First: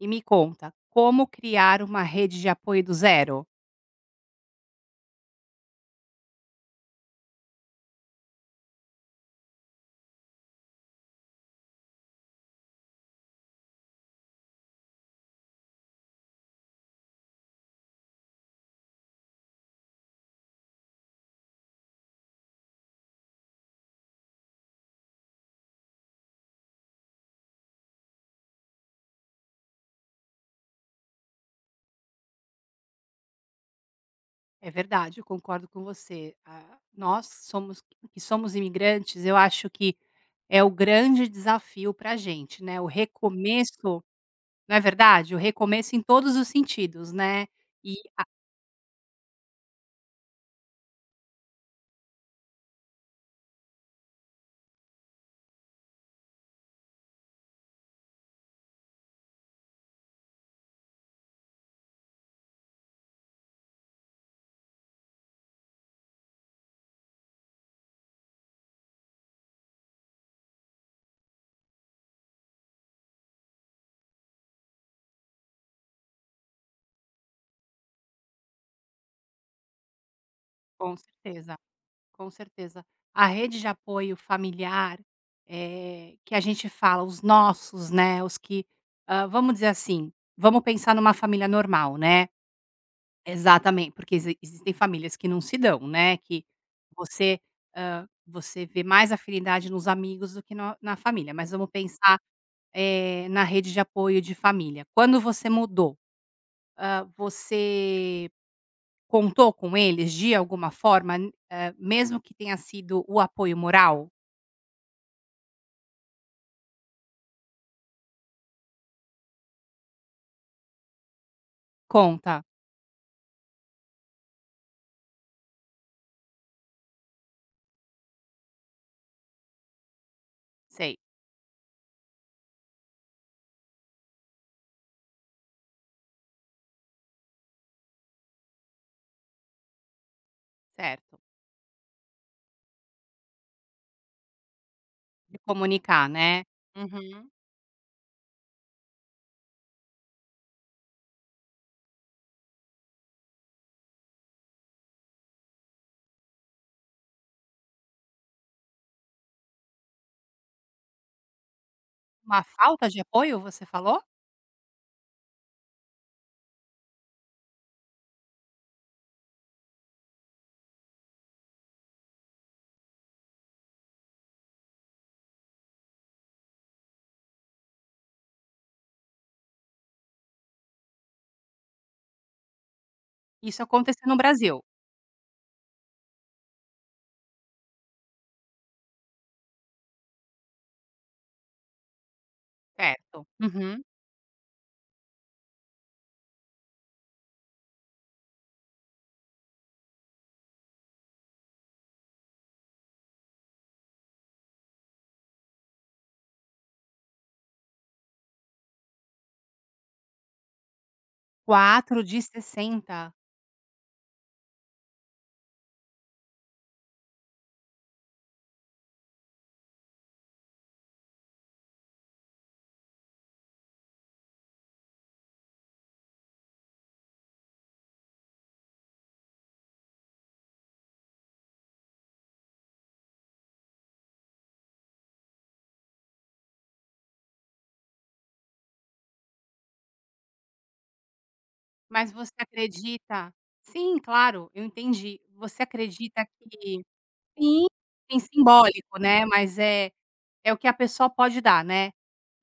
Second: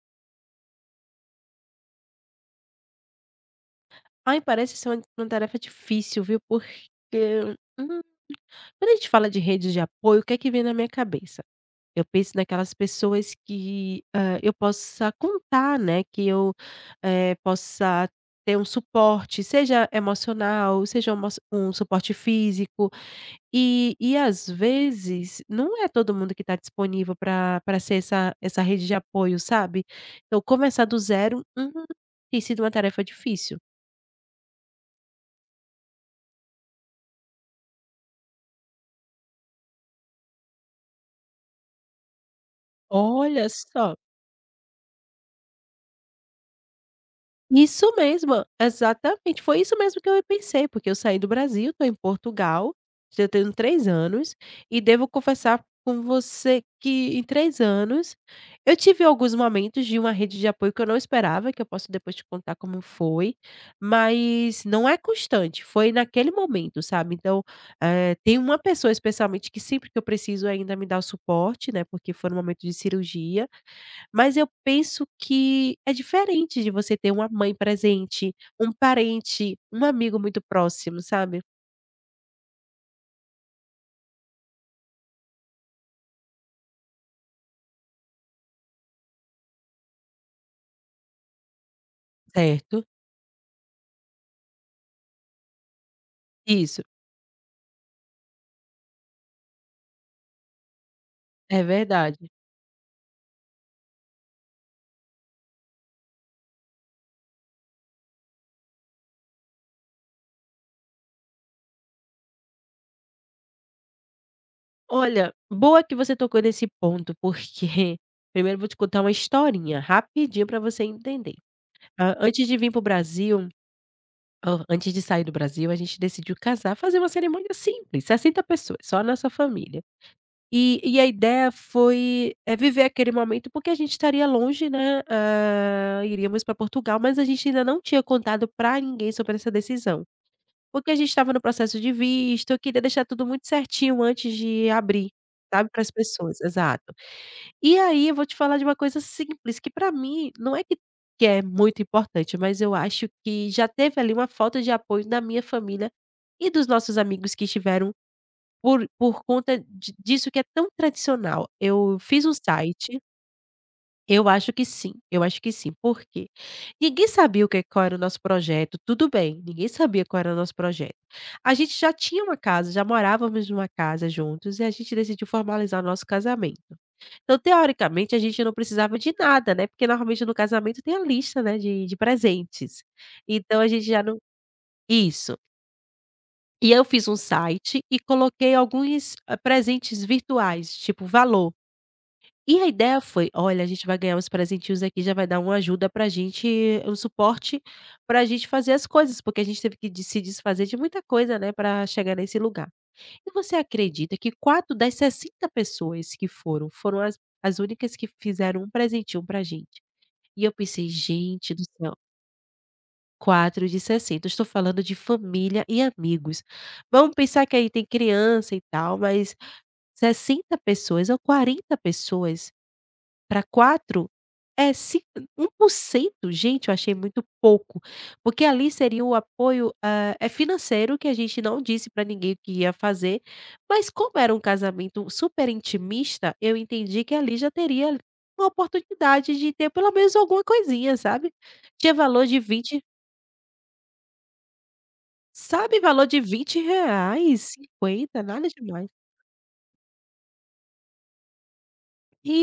E me conta, como criar uma rede de apoio do zero? Ai, parece ser uma tarefa difícil, viu, porque, hum, quando a gente fala de redes de apoio, o que é que vem na minha cabeça? Eu penso naquelas pessoas que, eu possa contar, né, que eu, possa ter um suporte, seja emocional, seja uma um suporte físico, e às vezes não é todo mundo que está disponível para pra ser essa rede de apoio, sabe. Então começar do zero, tem sido uma tarefa difícil. É verdade, eu concordo com você. Nós somos que somos imigrantes, eu acho que é o grande desafio para a gente, né? O Olha só! recomeço, não é verdade? O recomeço em todos os sentidos, né? Isso E a- mesmo, exatamente, foi isso mesmo que eu pensei, porque eu saí do Brasil, estou em Portugal, já tenho 3 anos, e devo confessar com você que em 3 anos eu tive alguns momentos de uma rede de apoio que eu não esperava, que eu posso depois te contar como foi, mas não é constante, foi naquele momento, sabe. Então, tem uma pessoa especialmente que sempre que eu preciso ainda me dá o suporte, né, porque foi no momento de cirurgia, mas eu penso que é diferente de você ter uma mãe presente, um parente, um amigo muito com próximo, sabe? certeza, com certeza. A rede de apoio familiar, que a gente fala, os nossos, né? Vamos dizer assim, vamos pensar numa família normal, né? Certo. Exatamente porque existem famílias que não se dão, né, que Isso, você, você vê mais afinidade nos amigos do que na família, mas é vamos pensar, verdade. Na rede de apoio de família. Quando você mudou, você contou com eles de alguma forma, mesmo que tenha sido o apoio moral? Olha, boa que você tocou nesse ponto, porque primeiro eu vou te contar uma historinha rapidinho para você entender. Ah, Conta. antes de vir para o Brasil oh, antes de sair do Brasil, a gente decidiu casar, fazer uma cerimônia simples, 60 pessoas, só a nossa família. E Sei, e a ideia é viver aquele momento, porque a gente estaria longe, né, iríamos pra Portugal, mas a gente ainda não tinha contado para ninguém sobre essa decisão. Porque a gente certo. estava no processo de visto, eu queria deixar tudo muito certinho antes de abrir, De sabe, para as comunicar, pessoas. né. Exato. Uhum. E aí eu vou te falar de uma coisa simples, que para mim não é que é muito importante, mas eu acho que já teve ali uma falta de apoio da minha família e dos nossos amigos que estiveram por conta di disso que é tão tradicional. Eu fiz um Uma falta de site. apoio, você falou? Eu acho que sim, eu acho que sim. Por quê? Ninguém sabia o que qual era o nosso projeto, tudo bem, ninguém sabia qual era o nosso projeto. A gente já tinha uma casa, já morávamos numa casa juntos e a gente decidiu formalizar o nosso casamento. Então, teoricamente, a gente não precisava de nada, né, porque normalmente no casamento tem a lista, né, de presentes. Então Isso a gente já aconteceu no não. Brasil, Isso. E eu fiz um site e coloquei alguns, presentes virtuais, tipo valor. E a ideia certo. foi: "Olha, a Uhum. gente vai ganhar uns presentinhos aqui, já vai dar uma ajuda pra gente, um suporte pra gente fazer as coisas", porque a gente teve que de se desfazer de muita coisa, né, pra chegar nesse lugar. E você acredita que 4 das 60 pessoas que foram, foram as únicas que fizeram um presentinho pra gente. E eu pensei: "Gente do céu, 4 de 60. 4 de 60!" Eu estou falando de família e amigos. Vamos pensar que aí tem criança e tal, mas 60 pessoas ou 40 pessoas para 4 é cin 1%. Gente, eu achei muito pouco, porque ali seria o apoio, é financeiro que a gente não disse para ninguém que ia fazer, mas como era um casamento super intimista, eu entendi que ali já teria uma oportunidade de ter pelo menos alguma coisinha, sabe. Tinha Mas valor você de 20. acredita, sim, claro, eu entendi. Você Sabe, valor de acredita vinte que reais, sim, sim, 50, nada demais. simbólico, né, mas é o que a pessoa pode dar, né.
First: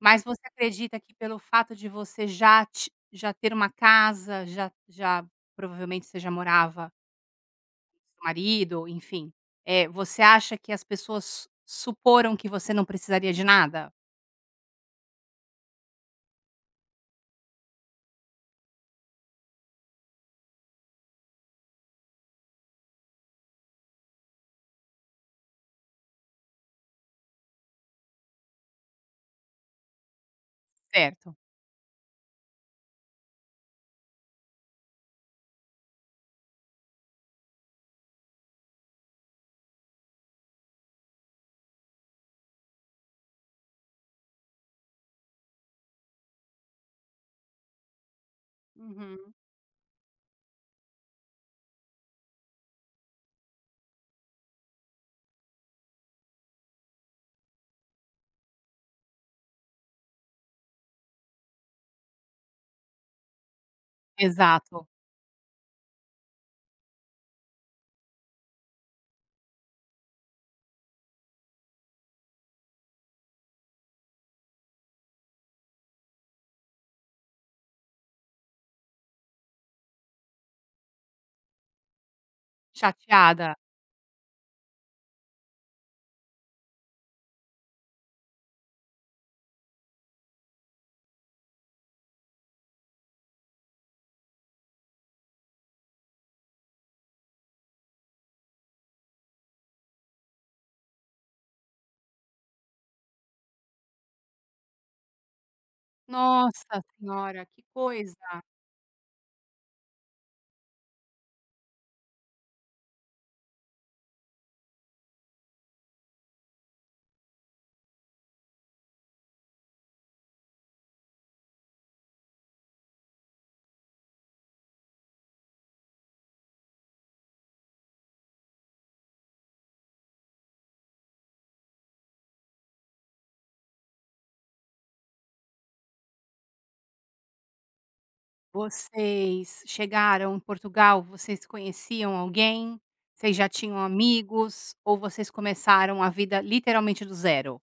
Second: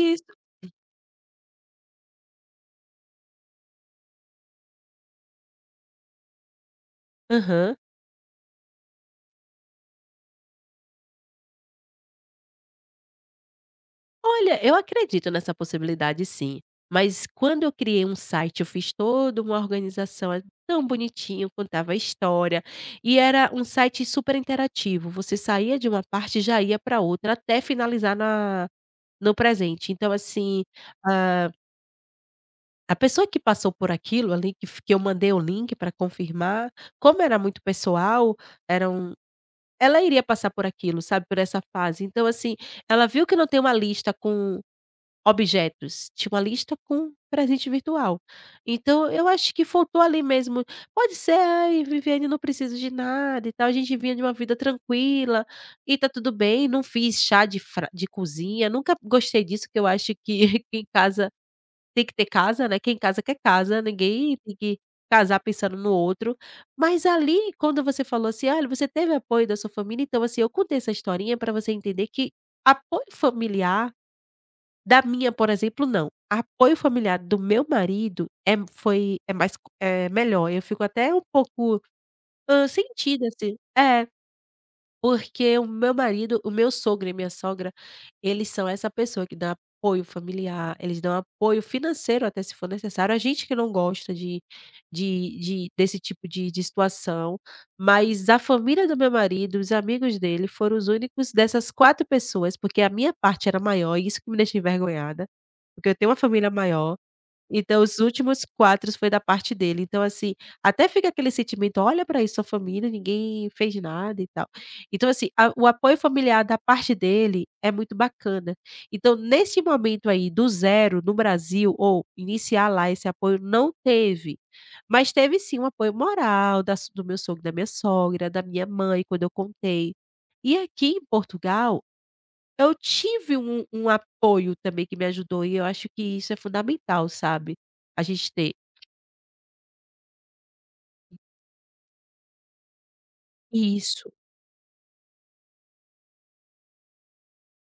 Mas você acredita que pelo fato de você já ter uma casa, já provavelmente você já morava com Aham. seu marido, enfim, você acha que as pessoas suporam que você não precisaria de nada? Olha, eu acredito nessa possibilidade sim, mas quando eu criei um site, eu fiz toda uma organização, é tão bonitinho, contava a história, e era um site super interativo, você saía de uma parte e já ia para outra, até finalizar na no presente. Então assim, Certo. a a pessoa que passou por aquilo ali, que eu mandei o link para confirmar, como era muito pessoal. Eram Ela iria passar por aquilo, sabe, por essa fase. Então, assim, ela viu que não tem uma lista com objetos, tinha uma lista com presente virtual. Então, eu Uhum. acho que faltou ali mesmo. Pode ser: "Ai, Viviane, não preciso de nada e tal, a gente vinha de uma vida tranquila e tá tudo bem, não fiz chá de fra de cozinha, nunca gostei disso, que eu acho que que em casa tem que ter casa, né, quem casa quer casa, ninguém tem que Exato. casar pensando no outro." Mas ali, quando você falou assim: "Olha, você teve apoio da sua família", então assim, eu contei essa historinha para você entender que apoio familiar da minha, por exemplo, não. Apoio familiar do meu marido é foi é mais co é melhor. Eu fico até um pouco, sentida Chateada. assim. É. Porque o meu sogro e minha sogra, eles são essa pessoa que dá apoio familiar, eles dão apoio financeiro até se for necessário, a gente que não gosta de desse tipo de situação, mas a família do meu marido, os amigos dele foram os únicos dessas 4 pessoas, porque a minha parte era maior e isso que me deixa envergonhada, porque eu tenho uma família Nossa maior, senhora, que então os coisa. últimos 4 foi da parte dele. Então, assim, até fica aquele sentimento: "Olha para isso, sua família, ninguém fez nada e tal". Então, assim, a o apoio familiar da parte dele é muito bacana. Então, nesse momento aí do zero no Brasil, ou iniciar lá esse apoio, não teve. Mas teve sim um apoio moral da so do meu sogro, da minha sogra, da minha mãe, quando eu contei. E aqui em Portugal eu tive um apoio também que me ajudou e eu acho que isso é fundamental, sabe, a gente ter. Vocês chegaram em Portugal, vocês conheciam alguém? Vocês já tinham Isso. amigos ou vocês começaram a vida literalmente do zero?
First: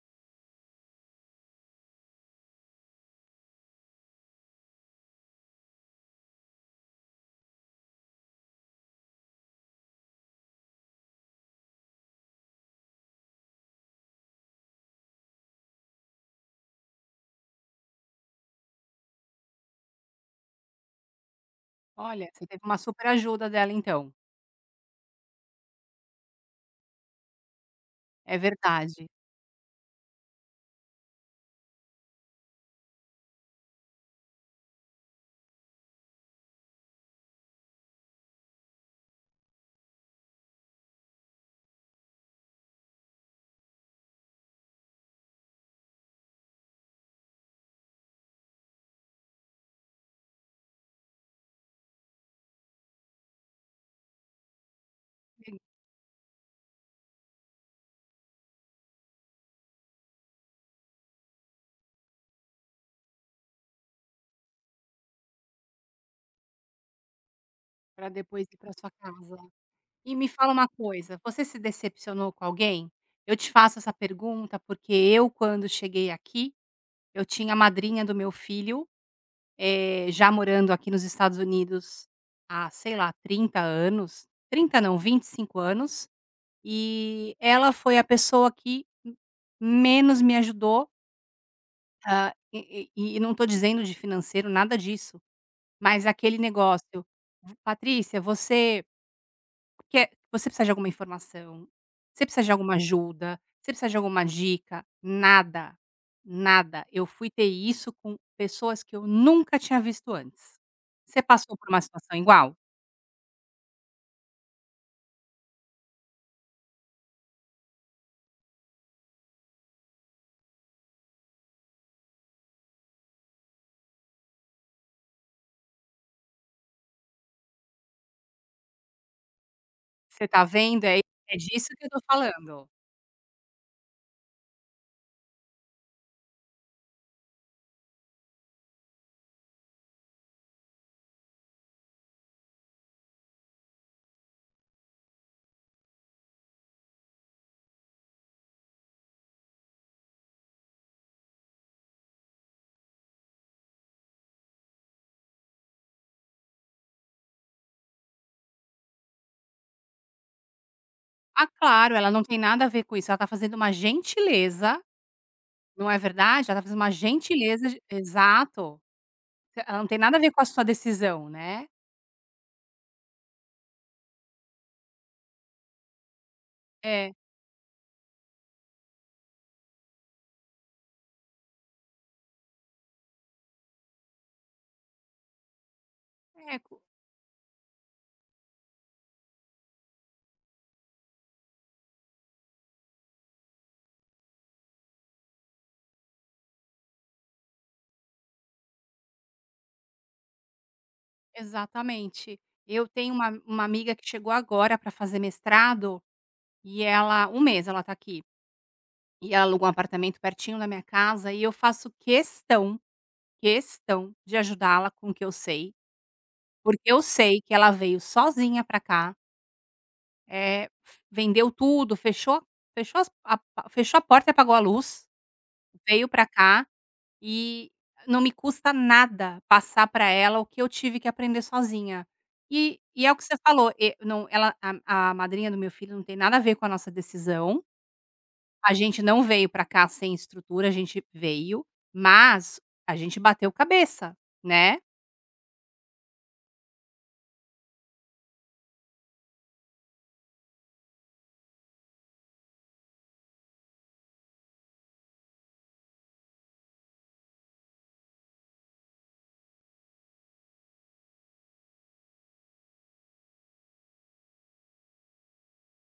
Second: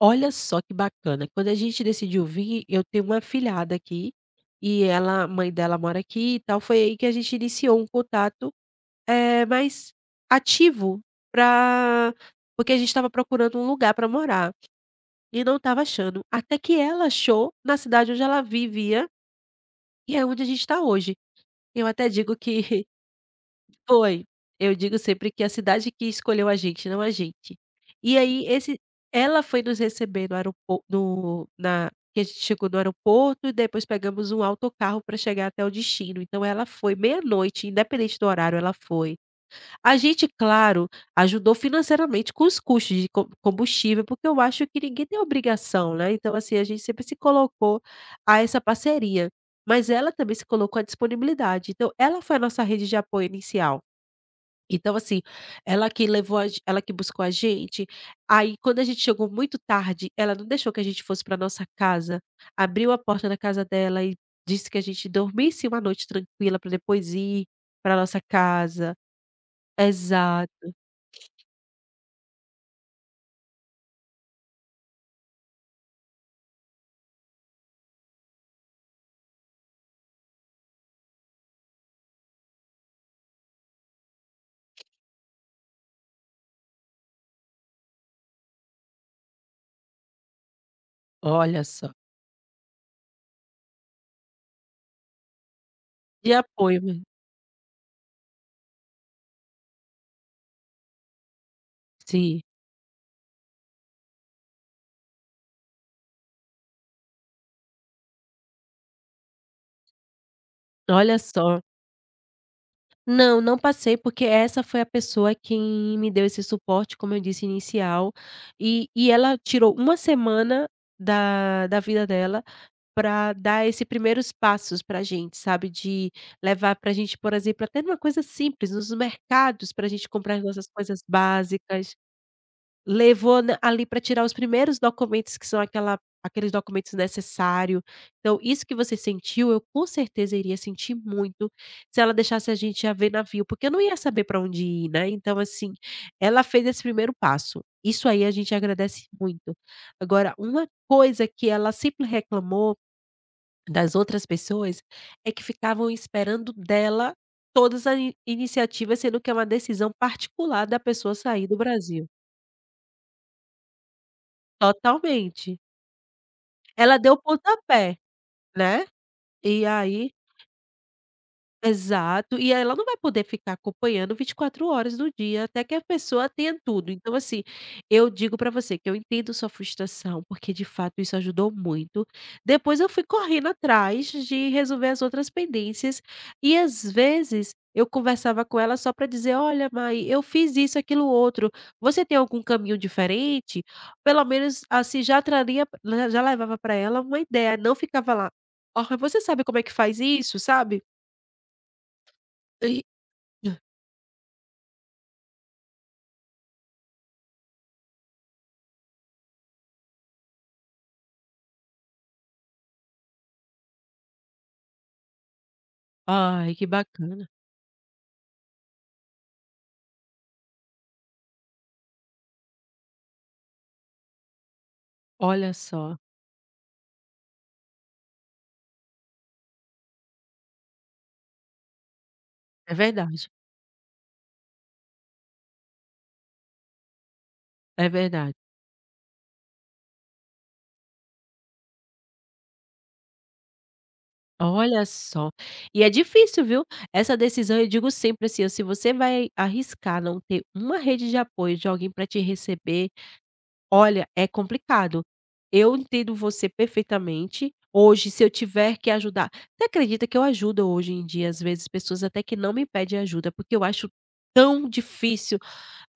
Olha só que bacana, quando a gente decidiu vir, eu tenho uma filhada aqui, e ela a mãe dela mora aqui e tal, foi aí que a gente iniciou um contato, mais ativo para, porque a gente estava procurando um lugar para morar, e não estava achando, até que ela achou na cidade onde ela vivia, e é onde a gente está hoje. Eu até Olha, digo você teve uma que... super ajuda dela então, Foi. Eu digo sempre que a cidade que escolheu a gente, não a gente. E é aí esse verdade, ela foi nos receber no aeroporto, no na que a gente chegou no aeroporto e depois pegamos um autocarro pra chegar até o destino, então ela foi meia-noite, independente do horário, ela foi. A gente, claro, ajudou financeiramente com os custos de com combustível, porque eu acho que ninguém tem obrigação, né, então assim, a gente sempre se colocou a essa parceria, mas ela também se colocou à disponibilidade, então ela foi a nossa rede de apoio inicial. Então assim, ela que buscou a gente, aí quando a gente chegou muito tarde, ela não deixou que a gente fosse para nossa casa, abriu a porta da casa dela e disse que a gente dormisse uma noite tranquila para depois ir para pra nossa depois ir pra sua casa. casa. E me fala uma Exato. coisa, você se decepcionou com alguém? Eu te faço essa pergunta, porque eu quando cheguei aqui, eu tinha a madrinha do meu filho, eh, já morando aqui nos Estados Unidos há, sei lá, 30 anos, 30 não, 25 anos, e ela foi a pessoa que menos me ajudou, Olha só. E e não estou dizendo de financeiro, nada disso, mas De aquele apoio mesmo. negócio: "V Patrícia, você". Que é, você precisa de alguma informação, você Sim, precisa de alguma ajuda, você precisa de alguma dica, nada, nada. Eu fui ter isso com pessoas que eu nunca tinha visto antes. olha Você passou só. por uma situação igual? Não, não passei, porque essa foi a pessoa que me deu esse suporte, como eu disse, inicial, e ela tirou uma semana da vida dela para dar esse primeiros passos para a gente, sabe, de levar para a gente, por exemplo, até numa coisa simples, nos mercados para a gente Você comprar as tá nossas vendo? É, coisas é disso que eu básicas, tô falando. levou na ali para tirar os primeiros documentos que são aquela aqueles documentos necessário. Então isso que você sentiu, eu com certeza iria sentir muito se ela deixasse a gente a ver navio, porque eu não ia saber para onde ir, né. Então assim, ela fez esse primeiro passo, isso aí a gente agradece muito. Agora, uma coisa que ela sempre reclamou das outras pessoas, é que ficavam esperando dela todas as i iniciativas, sendo que é uma decisão particular da pessoa Ah, sair do claro, Brasil. ela não tem nada a ver com isso, ela tá fazendo uma gentileza, Totalmente. não é verdade? Ela tá fazendo uma Ela deu o gentileza de, pontapé, exato. né, e Ela não tem aí... nada a ver com a sua decisão, né. Exato, e ela não vai poder ficar acompanhando 24 horas do dia, até que a pessoa tenha tudo. É, Então, assim, eu digo pra você que eu entendo sua frustração, porque de fato isso ajudou muito. Depois eu fui correndo atrás de resolver as outras pendências e é às vezes eu conversava com ela só pra dizer: "Olha, mãe, eu fiz isso, aquilo, outro. Você tem algum caminho diferente?" Pelo menos assim já traria, né, já levava pra ela uma ideia, não ficava lá: "Ó, você sabe como é que faz isso?", sabe? Exatamente. Eu tenho uma amiga que chegou agora para fazer mestrado, e ela um mês ela tá aqui, e ela alugou um apartamento pertinho da minha casa e eu faço questão, questão de ajudá-la com o que eu sei, Ai, que porque eu bacana. sei que ela veio sozinha para cá, é vendeu tudo, fechou fechou a porta e apagou a luz, Olha só, veio para cá. E não me custa nada passar para ela o que eu tive que aprender sozinha. é E é o que verdade, você falou, e não, ela, a madrinha do meu filho não tem nada a ver com a nossa decisão, é verdade. a gente não veio para cá sem estrutura, a gente veio, mas a gente bateu cabeça, né, Olha só, e é difícil, viu, essa decisão. Eu digo sempre assim, ó, se você vai arriscar não ter uma rede de apoio de alguém para te receber, olha, é complicado. Eu entendo você perfeitamente. Hoje, se eu tiver que ajudar, você acredita que eu ajudo hoje em dia, às vezes, pessoas até que não me pedem ajuda, porque eu acho tão difícil,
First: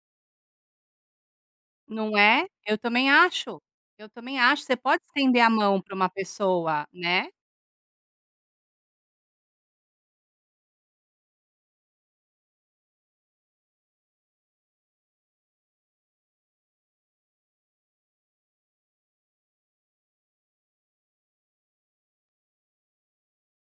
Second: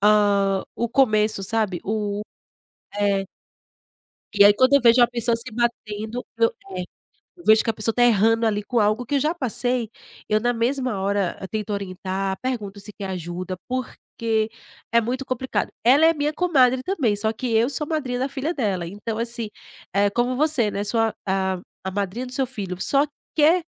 o começo, sabe? não O é? É. Eu também E aí acho, quando você eu pode vejo uma pessoa estender a se mão para uma batendo, é, pessoa, né. eu vejo que a pessoa tá errando ali com algo que eu já passei, eu na mesma hora eu tento orientar, pergunto se quer ajuda, porque é muito complicado. Ela é minha comadre também, só que eu sou madrinha da filha dela, então assim, é como você, né, sua a madrinha do seu filho, só que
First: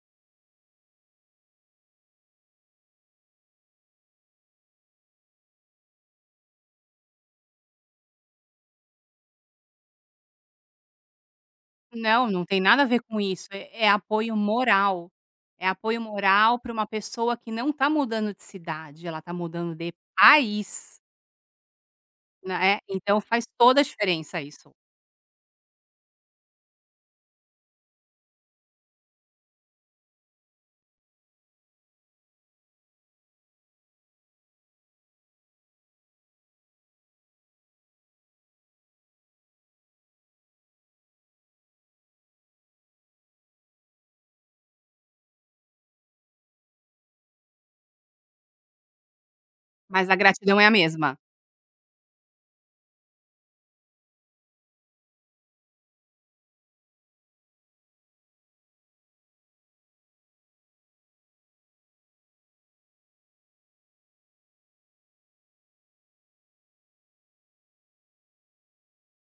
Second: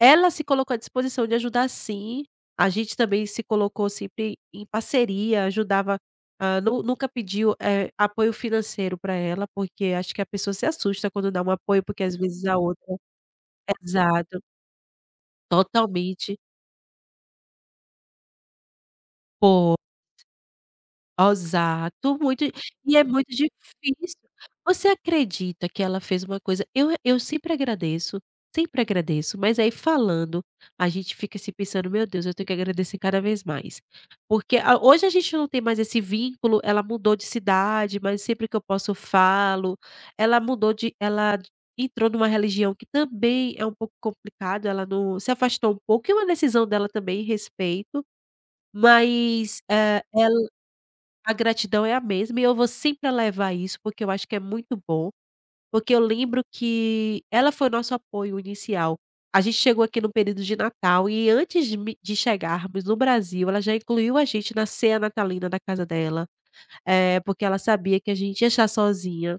ela se colocou à disposição de ajudar, sim, a gente também se colocou sempre em parceria, ajudava, hã, nu nunca pediu, apoio financeiro para ela, porque acho que a pessoa se assusta quando dá um apoio, porque às Não, não vezes a tem nada a outra, ver com isso, é apoio exato, moral, é apoio totalmente. moral para uma pessoa que não está mudando de cidade, ela está mudando Pô, de país, exato, muito, né, e é então muito faz toda a difícil. diferença isso, Você acredita que ela fez uma coisa, eu sempre agradeço, mas aí falando, a gente fica se pensando: "Meu Deus, eu tenho que agradecer cada vez mais". Porque a hoje a gente não tem mais esse vínculo, ela mudou de cidade, mas sempre que eu posso eu falo, ela mudou de ela entrou numa religião que também é um pouco complicado, ela não se afastou um pouco, é uma decisão dela também respeito, mas, mas a ela gratidão é a mesma. a gratidão é a mesma e eu vou sempre levar isso, porque eu acho que é muito bom, porque eu lembro que ela foi o nosso apoio inicial. A gente chegou aqui no período de Natal e antes de chegarmos no Brasil, ela já incluiu a gente na ceia natalina da casa dela, porque ela sabia que a gente ia estar sozinha.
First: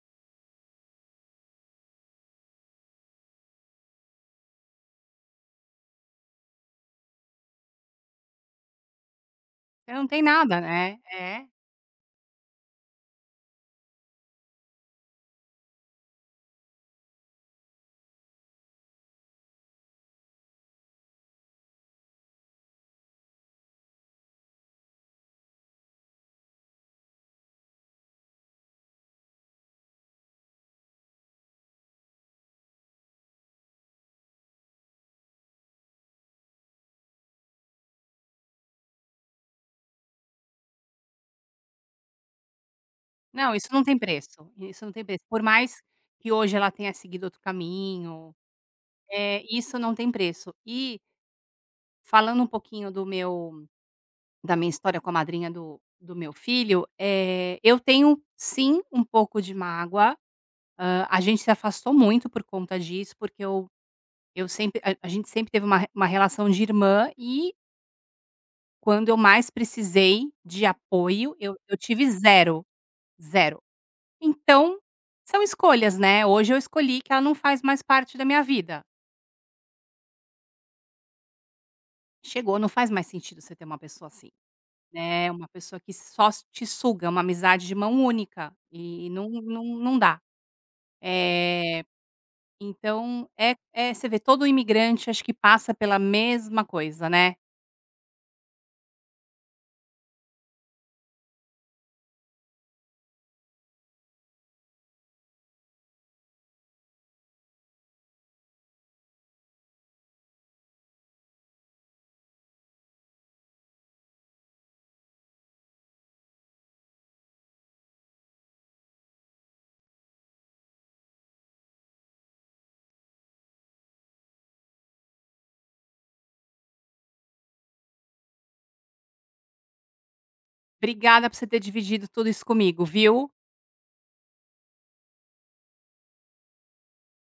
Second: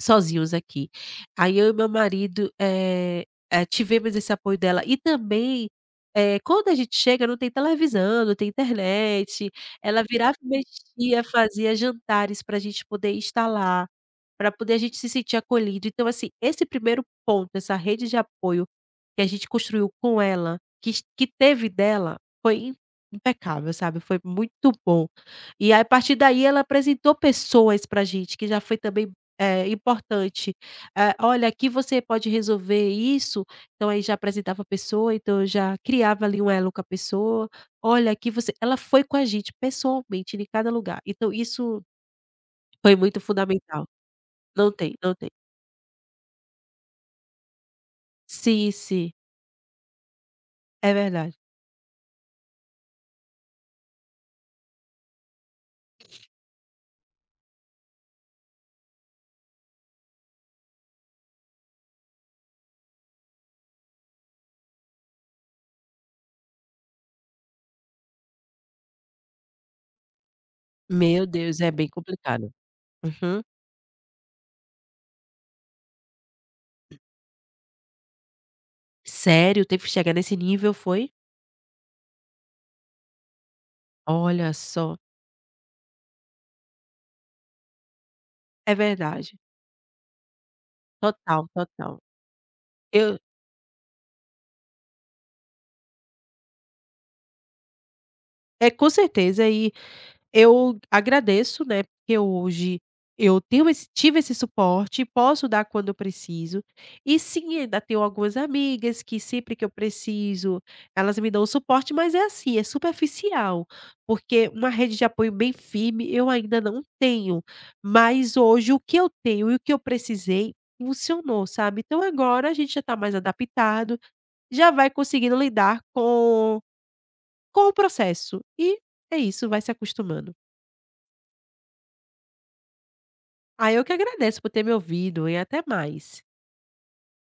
Sozinhos aqui. Aí eu e meu marido, tivemos esse apoio dela e também, quando a gente chega não tem televisão, não tem internet, É, ela não tem virava e nada, né, mexia, é. fazia jantares para a gente poder estar lá, pra poder a gente se sentir acolhido. Então assim, esse primeiro ponto, essa rede de apoio que a gente construiu com ela, que es que teve dela, foi impecável, sabe, foi muito bom. E aí a partir daí ela apresentou pessoas pra gente, que já foi também, importante. "Olha, aqui você pode resolver isso", então aí já apresentava a pessoa, então eu já criava ali um elo com a pessoa. "Olha, aqui você", ela foi com a gente pessoalmente em cada lugar, então isso foi muito Não, isso não fundamental. tem preço, Não isso não tem, tem não preço, tem. por mais que hoje ela tenha seguido outro caminho, Sim, sim, isso não tem preço. é E, verdade. falando um pouquinho do meu, da minha história com a madrinha do meu filho, é, eu tenho sim um pouco de mágoa, a gente se afastou muito por conta disso, porque eu sempre a gente sempre teve uma re uma relação de irmã e quando eu mais precisei de Meu apoio, eu Deus, é eu bem tive complicado. zero, Uhum. zero. Então, são escolhas, né, hoje eu escolhi que ela não faz mais parte da minha vida. Sério? Teve que chegar nesse nível foi? Chegou, não faz mais sentido você ter uma pessoa assim, Olha só. né, uma pessoa que só te suga, uma amizade de mão única, É e não verdade. não não dá. Total, Eh, total. Eu então é você vê, todo imigrante acho que passa pela mesma coisa, né. é, com certeza, e eu agradeço, né, porque hoje eu tenho esse tive esse suporte, posso dar quando eu preciso. E sim, ainda tenho algumas amigas que sempre que eu preciso, elas me dão o suporte, mas é assim, é superficial, porque uma rede de apoio bem firme eu ainda não tenho. Mas hoje o que eu tenho e o que eu precisei funcionou, sabe. Então agora a gente já está mais adaptado, já vai conseguindo lidar com o processo. E é isso, vai se acostumando. "Obrigada por você ter dividido tudo isso comigo, viu". Ah, eu que agradeço por ter me ouvido e até mais.